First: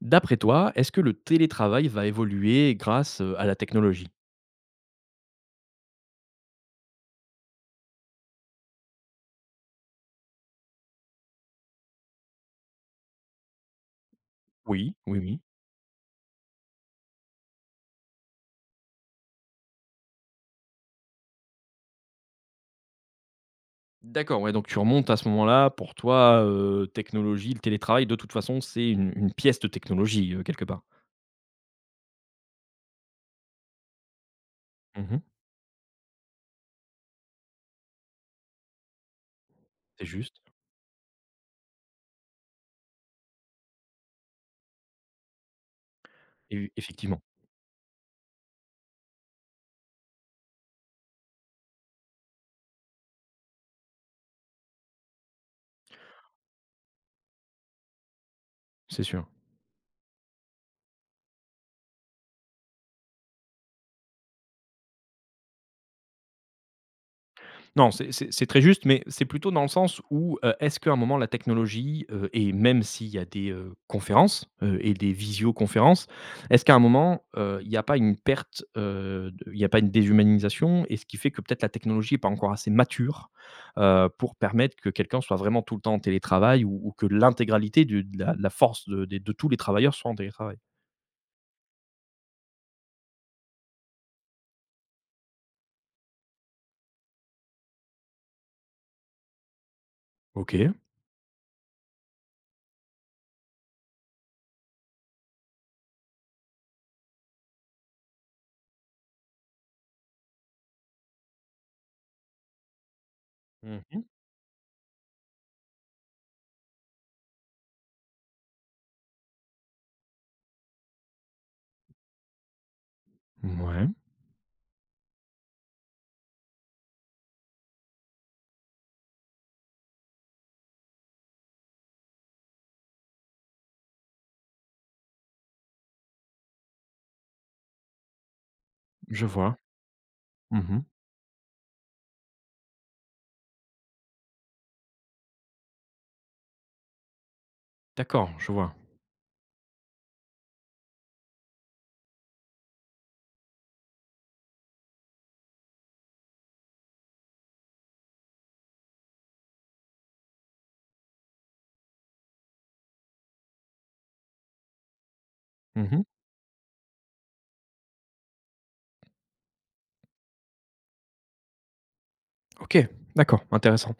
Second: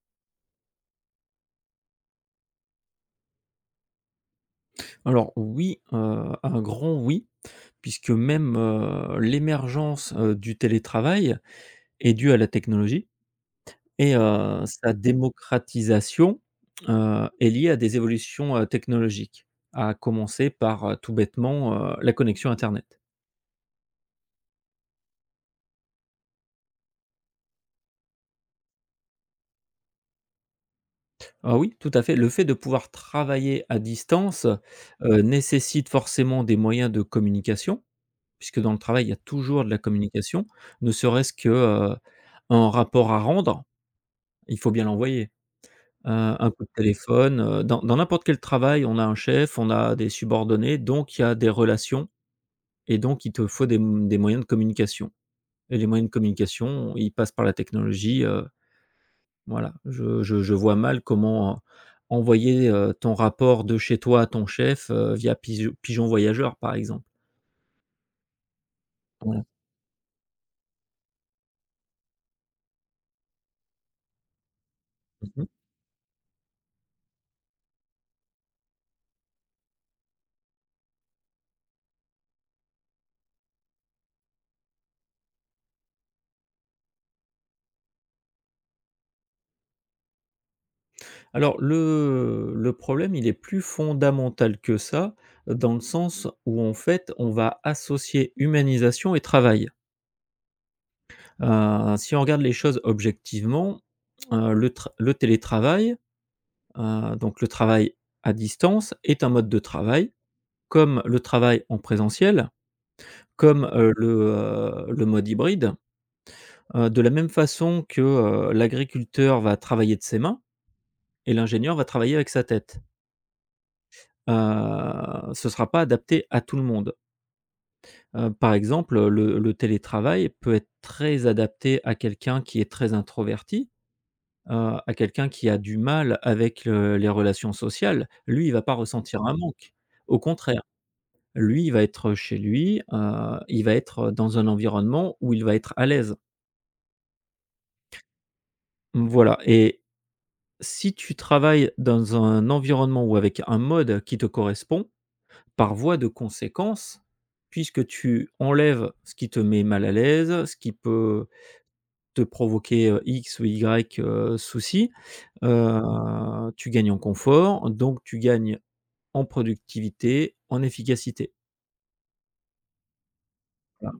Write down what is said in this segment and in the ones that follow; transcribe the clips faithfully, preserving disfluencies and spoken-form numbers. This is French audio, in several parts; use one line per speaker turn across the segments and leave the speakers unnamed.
D'après toi, est-ce que le télétravail va évoluer grâce, heu, à la technologie?
Alors oui, heu, un grand oui, puisque même, heu, l'émergence, heu, du télétravail est due à la technologie et heu, sa
Oui. Oui, oui.
démocratisation, heu, est liée à des évolutions, heu, technologiques. À commencer par, heu, tout bêtement, heu, la connexion internet.
D'accord, ouais, donc tu remontes à ce moment-là, pour toi, heu, technologie, le télétravail, de toute façon, c'est une une pièce de technologie, heu, quelque part?
Ah oui, tout à fait, le fait de pouvoir travailler à distance, heu,
Mmh.
nécessite forcément des moyens de communication, puisque dans le travail, il y a toujours de la
C'est juste,
communication, ne serait-ce que, heu, un rapport à rendre, il faut bien l'envoyer. Un un coup de
et effectivement,
téléphone, heu, dans dans n'importe quel travail, on a un chef, on a des subordonnés, donc il y a des relations et donc il te faut des m des moyens de communication et les moyens de communication, ils passent par la technologie, heu,
c'est sûr.
voilà. Je je je vois mal comment euh, envoyer, heu, ton rapport de chez toi à ton chef, heu, via pigeon Pigeon Voyageur, par exemple.
Non, c'est c'est c'est très juste, mais c'est
Voilà.
plutôt dans le sens où, heu, est-ce qu'à un moment la technologie, heu et même s'il y a des, heu, conférences, heu et des
Mmh
visioconférences, est-ce qu'à un moment, heu, il n'y a pas une perte, heu, de il n'y a pas une déshumanisation et ce qui fait que peut-être la technologie n'est pas encore assez mature, heu, pour permettre que quelqu'un soit vraiment tout le temps en télétravail ou ou que l'intégralité du de la de la force de des de tous les travailleurs soit en télétravail?
Alors le le problème, il est plus fondamental que ça, dans le sens où en fait, on va associer humanisation et travail.
OK.
Heu, si on regarde les choses objectivement, heu, le tra le télétravail, heu, donc le travail à distance est un mode de travail, comme le travail en présentiel, comme,
Mmh
heu,
mh.
le, heu, le mode hybride. Heu, de la même façon que, heu, l'agriculteur va travailler de ses mains et l'ingénieur va travailler avec sa tête. Heu, Ce ne sera pas adapté à tout le monde. Heu, par exemple, le le télétravail peut être très adapté à quelqu'un qui est très introverti, heu, à quelqu'un qui a du mal avec, heu, les relations sociales, lui, il va pas ressentir
je
un
vois.
manque. Au contraire,
Mmh.
lui, il va être chez lui, heu, il va être dans un environnement où il va être à l'aise.
D'accord, je vois.
Mmh, voilà. Et si tu travailles dans un environnement ou avec un mode qui te correspond, par voie de conséquence, puisque tu enlèves ce qui te met mal à l'aise, ce qui peut te provoquer, heu, X ou Y, heu, soucis, heu,
Mmh.
tu gagnes en confort, donc tu gagnes en productivité, en efficacité.
OK, d'accord, intéressant.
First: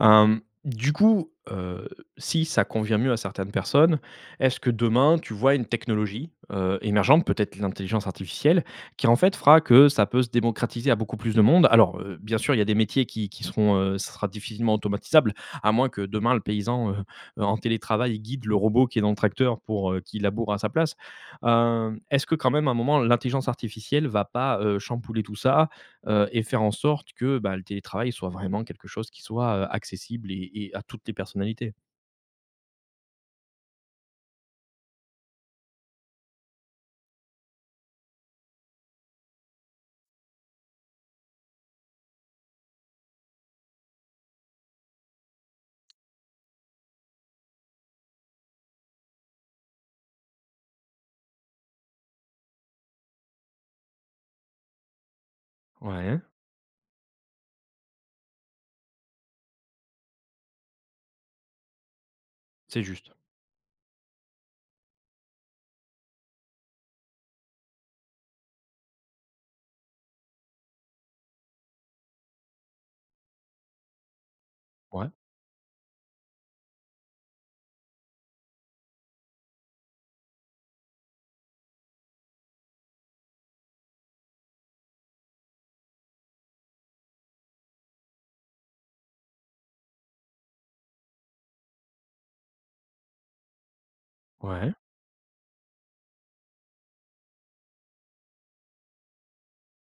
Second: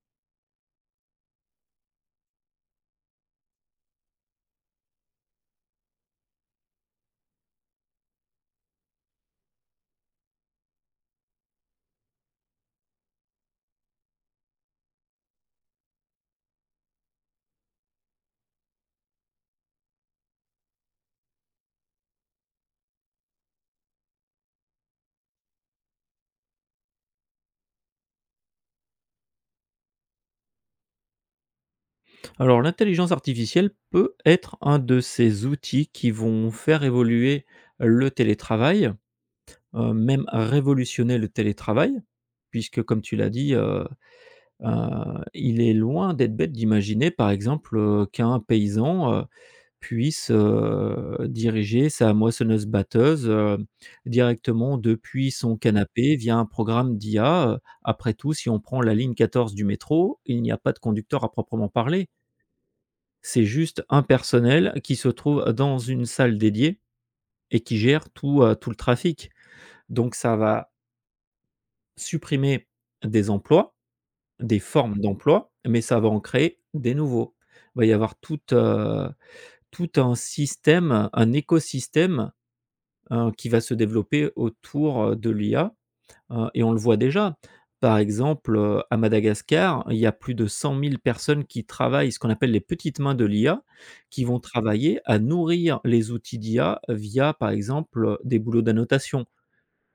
Hem, du coup, heu, si ça convient mieux à certaines personnes, est-ce que demain tu vois une technologie, heu, émergente, peut-être l'intelligence artificielle, qui en fait fera que ça peut se démocratiser à beaucoup plus de monde? Alors, heu, bien sûr, il y a des métiers qui qui seront, heu, ça sera difficilement automatisable, à moins que demain le paysan, heu, heu, en télétravail guide le robot qui est dans le tracteur pour, heu, qu'il laboure à sa place. Hem, est-ce que quand même à un moment l'intelligence artificielle va pas, heu, chambouler tout ça? heu et faire en sorte que, bah, le télétravail soit vraiment quelque chose qui soit, heu, accessible et et à toutes les personnalités.
Alors l'intelligence artificielle peut être un de ces outils qui vont faire évoluer le télétravail, heu, même révolutionner le télétravail, puisque comme tu l'as dit, heu heu, il est loin d'être bête d'imaginer par exemple, heu, qu'un paysan, euh, puisse, heu, diriger sa moissonneuse-batteuse, heu, directement depuis son canapé
Ouais,
via un programme d'i a. Heu, après tout, si on prend la ligne quatorze du métro, il n'y a pas de conducteur à proprement parler.
c'est juste.
C'est juste un personnel qui se trouve dans une salle dédiée et qui gère tout, heu, tout le trafic. Donc ça va supprimer des emplois, des formes
Ouais.
d'emplois, mais ça va en créer des nouveaux. Il va y avoir tout heu, tout un système, un écosystème heu, qui va se développer autour, heu, de l'i a, heu et on le voit déjà. Par exemple, heu, à Madagascar, il y a plus de cent mille personnes qui travaillent, ce qu'on appelle les petites mains de l'i a, qui vont
Ouais,
travailler à nourrir les outils d'i a via, par exemple, des boulots d'annotation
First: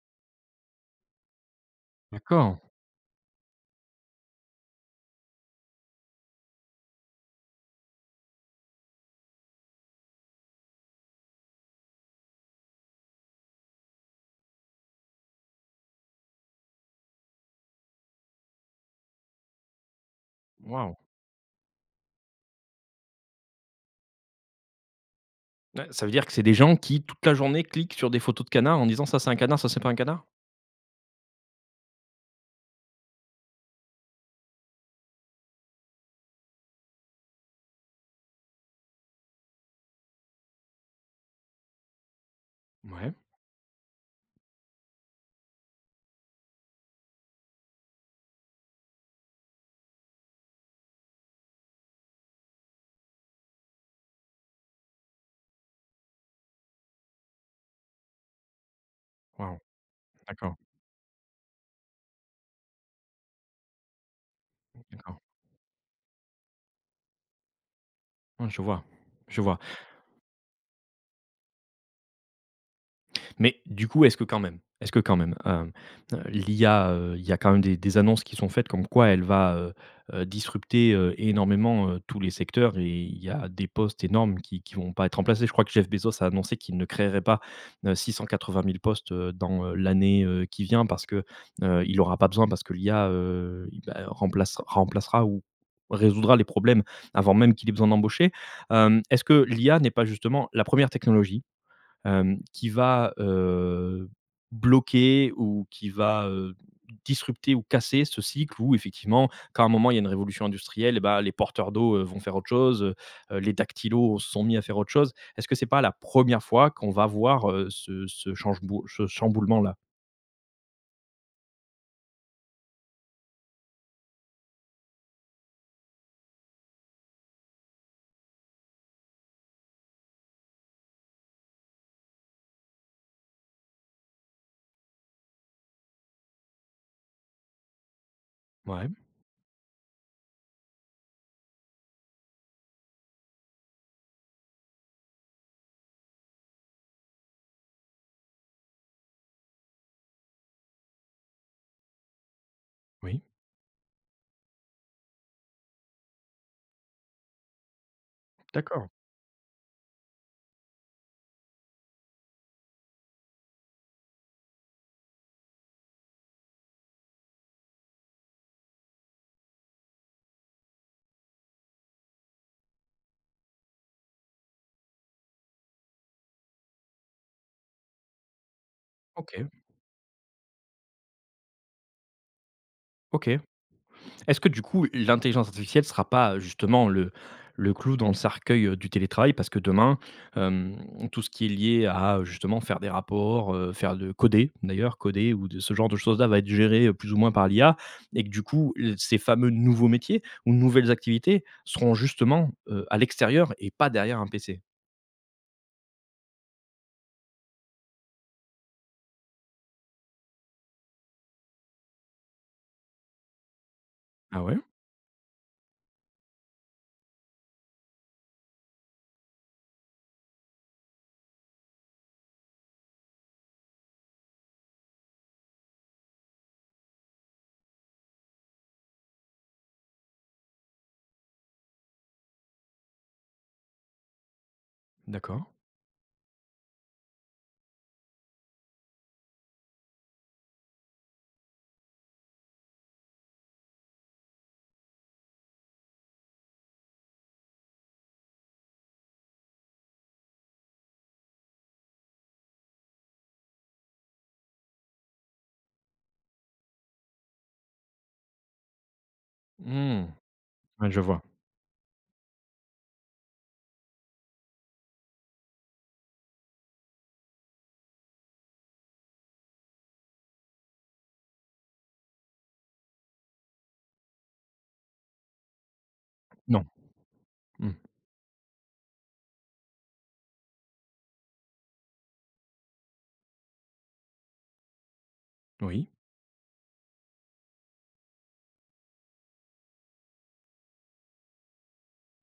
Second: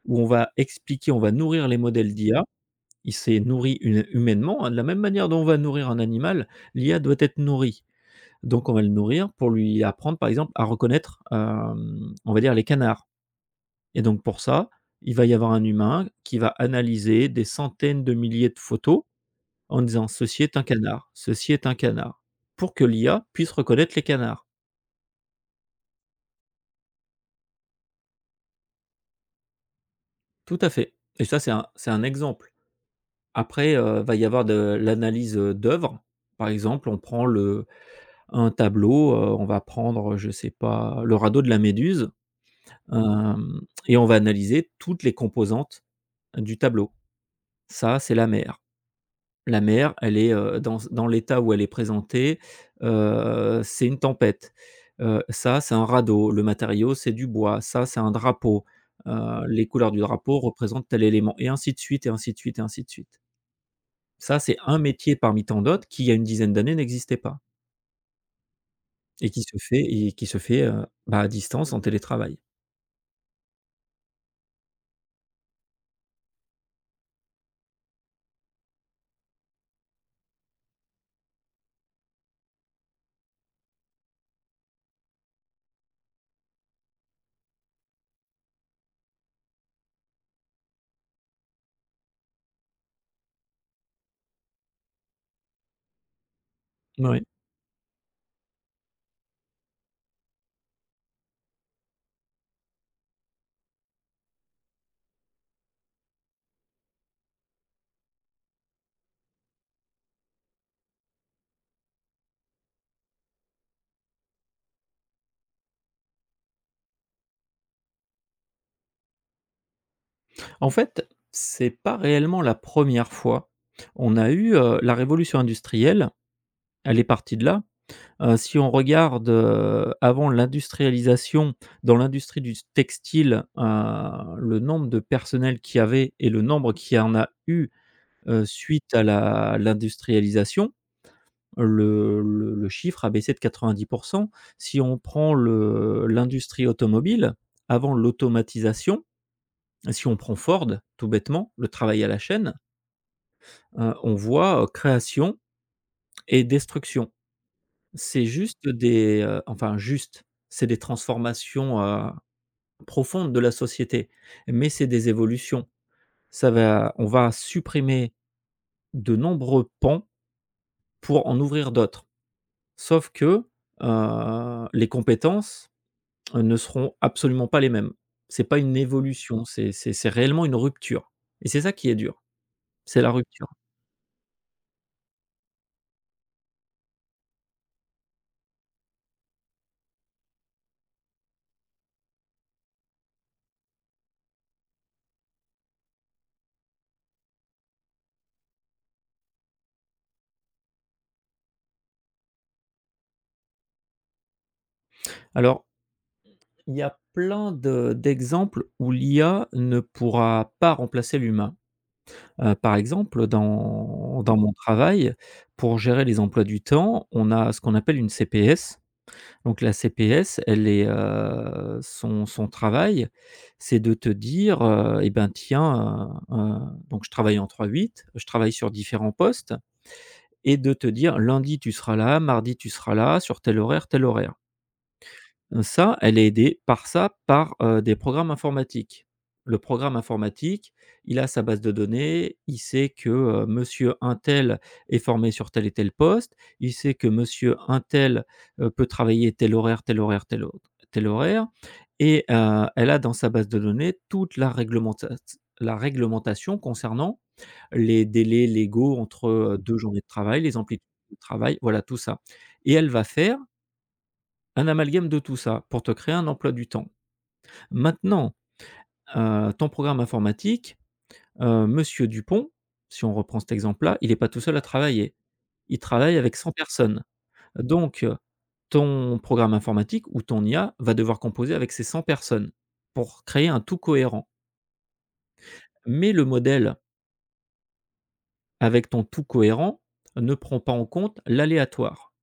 où on va expliquer, on va nourrir les modèles d'i a.
d'accord.
Il s'est nourri hu humainement, hein, de la même manière dont on va nourrir un animal, l'i a doit être nourrie. Donc on va le nourrir pour lui apprendre, par exemple, à reconnaître, hem, on va dire les canards. Et donc pour ça, il va y avoir un humain qui va analyser des centaines de milliers de photos en disant: «Ceci est un
Waouh!
canard, ceci est un canard», pour que l'i a puisse reconnaître les canards.
Ouais, ça veut dire que c'est des gens qui, toute la journée, cliquent sur des photos de canards en disant: «Ça, c'est un canard, ça, c'est pas un canard»?
Tout à fait, et ça, c'est un c'est un exemple. Après, heu, va y avoir de l'analyse, heu, d'œuvres. Par exemple, on prend le un tableau, heu, on va prendre, je sais pas, le radeau de la Méduse,
Ouais.
hem et on va analyser toutes les composantes du tableau. Ça, c'est la mer. La mer, elle est, heu, dans dans l'état où elle est présentée, heu, c'est une tempête. Heu, ça, c'est un radeau. Le matériau, c'est du bois. Ça, c'est un drapeau. Heu,
Waouh,
les couleurs du drapeau
d'accord,
représentent tel élément et ainsi de suite et ainsi de suite et ainsi de suite. Ça, c'est un métier
d'accord.
parmi tant d'autres qui, il y a une dizaine d'années, n'existait pas
Ouais, je vois,
et
je
qui se
vois.
fait et qui se fait, heu, bah, à distance en télétravail.
Mais du coup, est-ce que quand même est-ce que quand même, hem, heu, l'I A, heu, il y a quand même des des annonces qui sont faites comme quoi elle va, heu heu, disrupter, heu, énormément, heu, tous les secteurs et il y a des postes énormes qui qui vont pas être remplacés. Je crois que Jeff Bezos a annoncé qu'il ne créerait pas, heu, six cent quatre-vingt mille postes, heu, dans, heu, l'année, heu, qui vient parce que, heu, il aura pas besoin parce que l'I A, heu, i bah, remplace remplacera ou résoudra les problèmes
Oui.
avant même qu'il ait besoin d'embaucher. Hem, est-ce que l'I A n'est pas justement la première technologie hem, qui va, heu, bloquer ou qui va, heu, disrupter ou casser ce cycle où effectivement, quand à un moment il y a une révolution industrielle et bah, les porteurs d'eau, heu, vont faire autre chose, heu, heu, les dactylos se sont mis à faire autre chose. Est-ce que c'est pas la première fois qu'on va voir, heu, ce ce changebou ce chamboulement là?
En fait, c'est pas réellement la première fois. On a eu, heu, la révolution industrielle, elle est partie de là. Heu, si on regarde, heu, avant l'industrialisation, dans l'industrie du textile, heu, le nombre de personnel qu'il y avait et le nombre qu'il y en a eu, heu,
Ouais,
suite à la l'industrialisation, le le le chiffre a baissé de quatre-vingt-dix. Si on prend le l'industrie automobile, avant l'automatisation, si on prend Ford, tout bêtement, le travail à la chaîne,
oui,
heu, on voit, heu, création et destruction. C'est juste
d'accord.
des, heu, enfin juste, c'est des transformations, heu, profondes de la société, mais c'est des évolutions. Ça va On va supprimer de nombreux pans pour en ouvrir d'autres. Sauf que, heu, les compétences euh, ne seront absolument pas les mêmes. C'est pas une évolution,
OK.
c'est c'est c'est réellement une rupture et c'est ça qui est dur, c'est la
OK.
rupture.
Est-ce que du coup, l'intelligence artificielle sera pas, heu, justement le le clou dans le cercueil, heu, du télétravail? Parce que demain, hem, tout ce qui est lié à, heu, justement faire des rapports, heu, faire de coder d'ailleurs, coder ou de ce genre de choses-là va être géré, heu, plus ou moins par l'I A et que du coup, l ces fameux nouveaux métiers ou nouvelles activités seront justement, heu, à l'extérieur et pas derrière un P C.
Alors, il y a plein de d'exemples où l'i a ne pourra pas remplacer l'humain. Heu, par exemple, dans dans Mmh.
Ah
mon
ouais?
travail, pour gérer les emplois du temps, on a ce qu'on appelle une c p s. Donc la c p s, elle est, heu, son son travail, c'est de te dire, heu: «Eh ben, tiens, heu heu» donc je travaille en trois huit, je travaille sur différents postes et de te dire: «Lundi, tu seras là, mardi, tu seras là, sur tel horaire, tel horaire»
D'accord.
ça, elle est aidée par ça, par, heu, des programmes informatiques. Le programme informatique, il a sa base de données, il sait que, heu, monsieur untel est formé sur tel et tel poste, il sait que monsieur untel, heu, peut travailler tel horaire, tel horaire, tel au tel horaire et heu, elle a dans sa base de données toute la réglementat la réglementation concernant les délais légaux entre, heu, deux journées de
Mmh.
travail, les amplitudes
Ouais, je
de
vois.
travail, voilà tout ça et elle va faire un amalgame de tout ça pour te créer un emploi du temps. Maintenant, heu, ton programme informatique, heu, monsieur Dupont, si on reprend cet exemple-là, il n'est pas tout seul à travailler. Il travaille avec cent
Non.
personnes.
Mmh.
Donc, heu, ton programme informatique ou ton i a va devoir composer avec ces cent personnes pour créer un tout cohérent.
Oui.
Mais le modèle avec ton tout cohérent ne prend pas en compte l'aléatoire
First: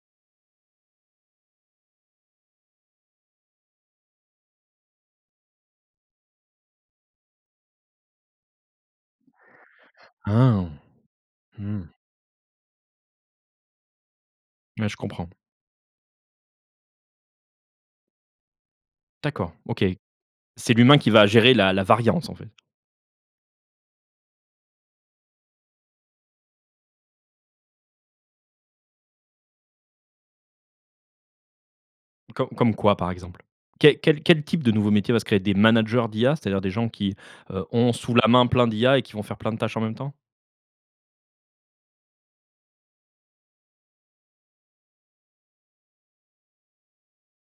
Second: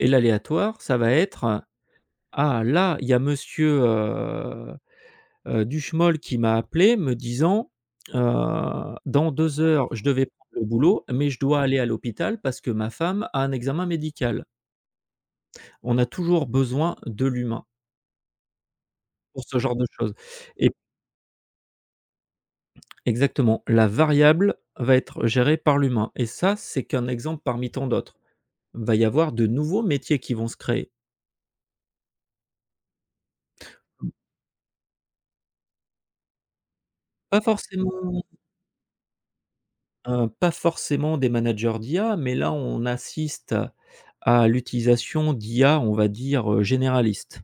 et l'aléatoire, ça va être: «Ah là, il y a monsieur, euh, heu, du qui m'a appelé me disant, heu: «Dans deux heures, je devais prendre le
Ah!
boulot, mais je dois aller à
Mmh.
l'hôpital parce que ma femme a un examen médical».
Ouais, je comprends.
On a toujours besoin de l'humain pour
D'accord,
ce genre
OK.
de choses et
C'est l'humain qui va gérer la la variance, en fait.
exactement, la variable va être gérée par l'humain et ça, c'est qu'un exemple parmi tant d'autres. Va y avoir de nouveaux métiers qui vont se créer.
Com comme quoi, par exemple? Quel quel quel type de nouveau métier va se créer? Des managers d'I A, c'est-à-dire des gens qui,
Pas
heu, ont sous
forcément,
la main plein d'I A et qui vont faire plein de tâches en même temps?
heu, pas forcément des managers d'i a, mais là, on assiste à l'utilisation d'i a, on va dire, heu, généraliste.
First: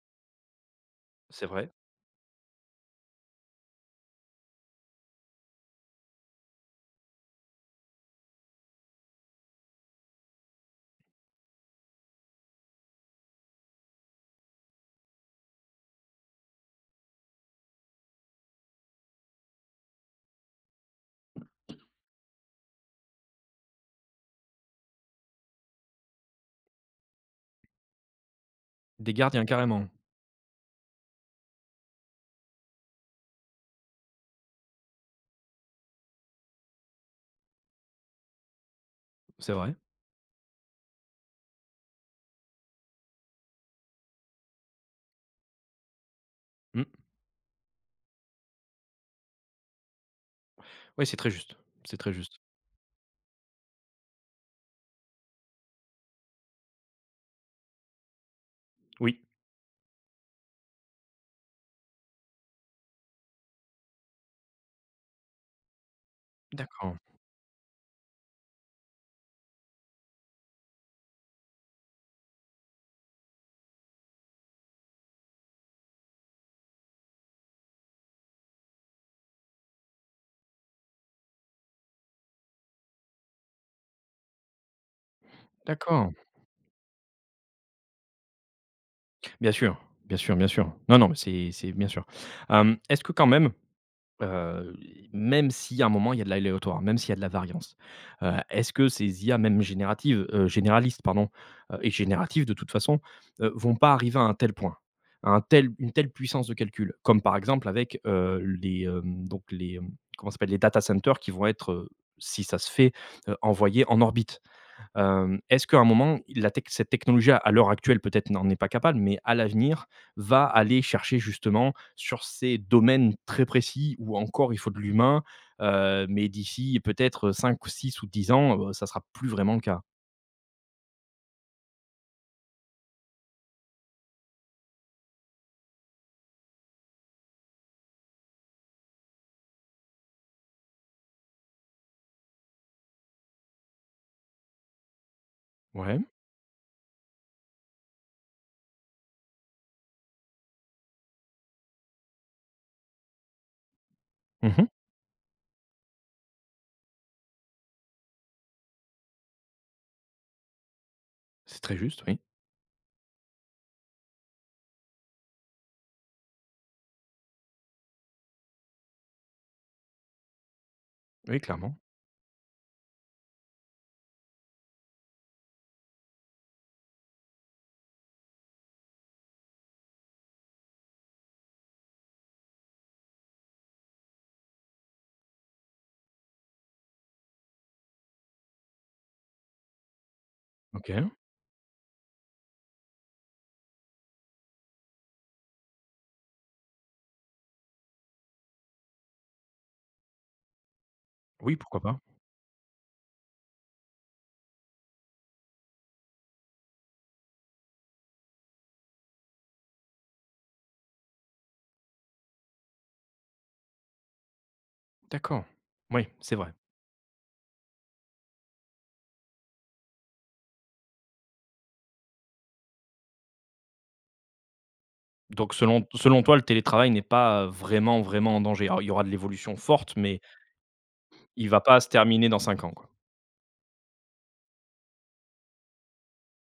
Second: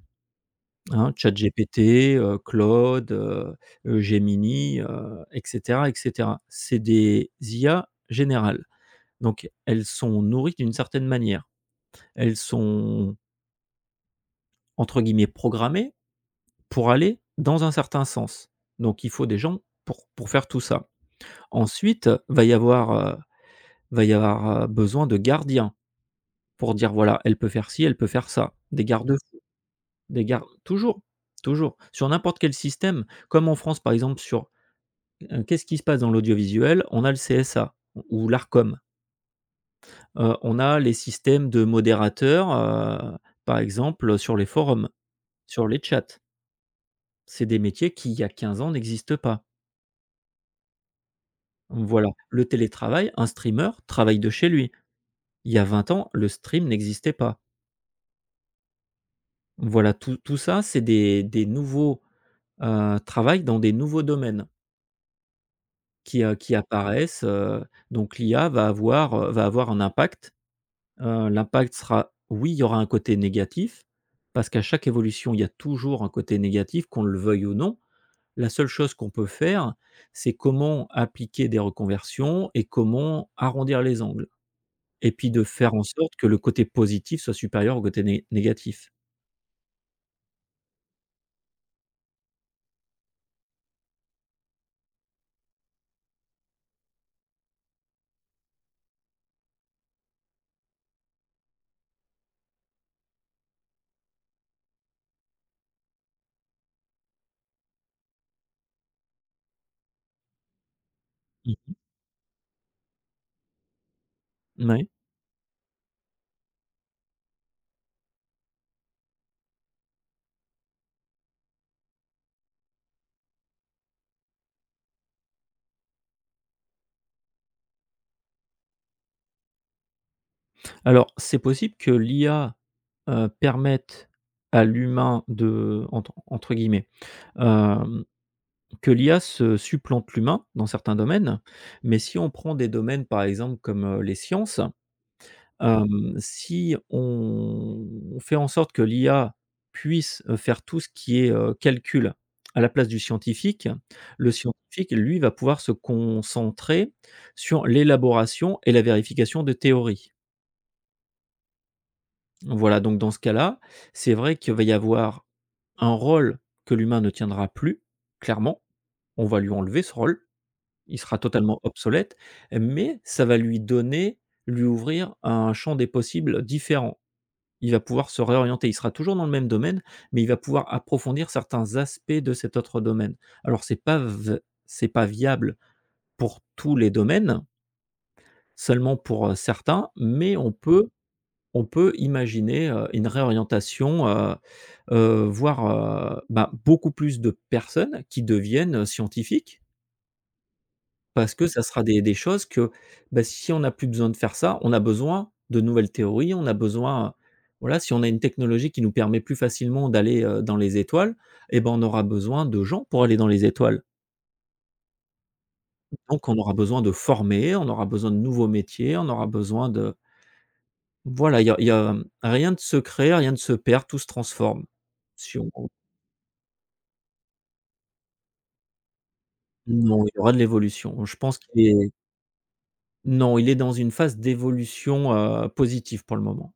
Hein,
C'est vrai.
ChatGPT, heu, Claude, heu heu, Gemini, heu et cetera et cetera. C'est des i a générales, donc elles sont nourries d'une certaine manière. Elles sont entre guillemets «programmées» pour aller dans un certain sens, donc il faut des gens pour pour faire tout ça. Ensuite, va y avoir, heu, va y avoir, heu, besoin de gardiens pour dire: «Voilà, elle peut faire ci, elle peut faire ça». Des
Des
garde-fous,
gardiens, carrément.
des gardes toujours, toujours, sur n'importe quel système, comme en France, par exemple, sur Heu, qu'est-ce qui se passe dans l'audiovisuel? On a le c s a ou l'Arcom,
C'est vrai.
heu, on a les systèmes de modérateurs, heu, par exemple, sur les forums, sur les chats.
Mmh.
C'est des métiers qui, il y a quinze ans, n'existent pas.
Oui, c'est très juste, c'est
Voilà,
très juste.
le télétravail, un streamer travaille de chez lui. Il y a vingt ans, le stream n'existait pas.
Oui,
Voilà, tout tout ça, c'est des des nouveaux, heu, travails dans des nouveaux domaines qui, heu, qui
d'accord,
apparaissent, heu, donc l'i a va avoir, heu, va avoir un impact. Heu, l'impact sera oui, il y aura un côté négatif, parce qu'à chaque évolution, il y a toujours un côté négatif, qu'on le veuille ou non. La seule chose qu'on peut faire, c'est comment appliquer des reconversions et comment arrondir les angles et puis de faire en
d'accord.
sorte que le côté positif soit supérieur au côté né négatif.
Bien sûr, bien sûr, bien sûr. Non, non, mais c'est c'est bien sûr. Hem, est-ce que quand même Heu, même si à un moment il y a de l'aléatoire, même s'il y a de la variance. Heu, est-ce que ces I A même génératives, heu, généralistes pardon, heu et génératives de toute façon, heu, vont pas arriver à un tel point, à un tel une telle puissance de calcul? Comme par exemple avec, heu, les, hem, donc les, hem, comment ça s'appelle? Les data centers qui vont être,
Mmh,
heu, si ça se fait, heu, envoyés en orbite.
mouais.
Hem, est-ce qu'à un moment, la tech cette technologie à à l'heure actuelle peut-être n'en est pas capable, mais à l'avenir va aller chercher justement sur ces domaines très précis où encore il faut de l'humain, heu, mais d'ici peut-être cinq ou six ou dix ans, heu, ça sera plus vraiment le cas?
Alors, c'est possible que l'i a, heu, permette à l'humain de entre entre guillemets, que l'i a se supplante l'humain dans certains domaines, mais si on prend des domaines, par exemple, comme, heu, les sciences,
Ouais.
hem, si on on fait en sorte que l'i a puisse, heu, faire tout ce qui est, heu, calcul à la place du scientifique, le
Mmh.
scientifique, lui, va pouvoir se concentrer sur l'élaboration et la vérification de théories.
C'est très juste, oui.
Voilà, donc dans ce cas-là, c'est vrai qu'il va y avoir un rôle que l'humain ne tiendra plus, clairement, on va lui enlever ce rôle. Il sera
Oui,
totalement
clairement.
obsolète, mais ça va lui donner lui ouvrir un champ des possibles différent. Il va pouvoir se réorienter. Il sera toujours dans le même domaine, mais il va pouvoir approfondir certains aspects de cet autre domaine. Alors c'est pas v c'est pas viable pour tous les domaines, seulement pour, heu, certains, mais on peut
OK.
on peut imaginer, heu, une réorientation, heu heu, voir, heu, bah, beaucoup plus de personnes qui deviennent scientifiques. Parce que
Oui,
ça
pourquoi
sera
pas.
des des choses que, bah, si on n'a plus besoin de faire ça, on a besoin de nouvelles théories, on a besoin, voilà, si on a une technologie qui nous permet plus facilement d'aller, heu, dans les étoiles. Eh ben, on aura besoin de gens pour aller dans les étoiles.
D'accord. Oui,
Donc
c'est
on
vrai.
aura besoin de former, on aura besoin de nouveaux métiers, on aura besoin de voilà, il y a il y a, hem, rien de se créer, rien de se perd, tout se transforme. Si on
Donc selon selon toi, le télétravail n'est pas, vraiment, vraiment en danger? Alors il y aura de l'évolution forte,
Non, il y
mais
aura de l'évolution. Je pense
il va
qu'il
pas se
est
terminer dans cinq ans, quoi.
non, il est dans une phase d'évolution, heu, positive pour le moment.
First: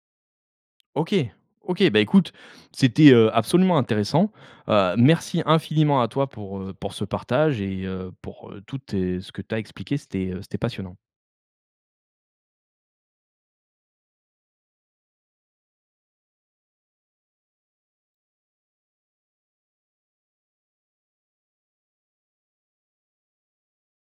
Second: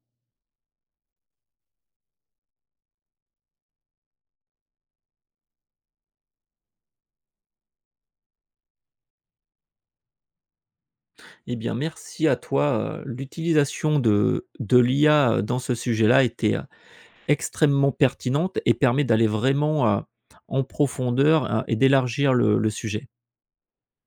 OK. OK, bah, écoute, c'était, heu, absolument intéressant. Heu, merci infiniment à toi pour, heu, pour ce partage et heu, pour, heu, toutes tes ce que tu as expliqué, c'était, heu, c'était passionnant.
Eh bien, merci à toi. Heu, l'utilisation de de l'i a, heu, dans ce sujet-là était, heu, extrêmement pertinente et permet d'aller vraiment, heu, en profondeur, heu et d'élargir le le sujet.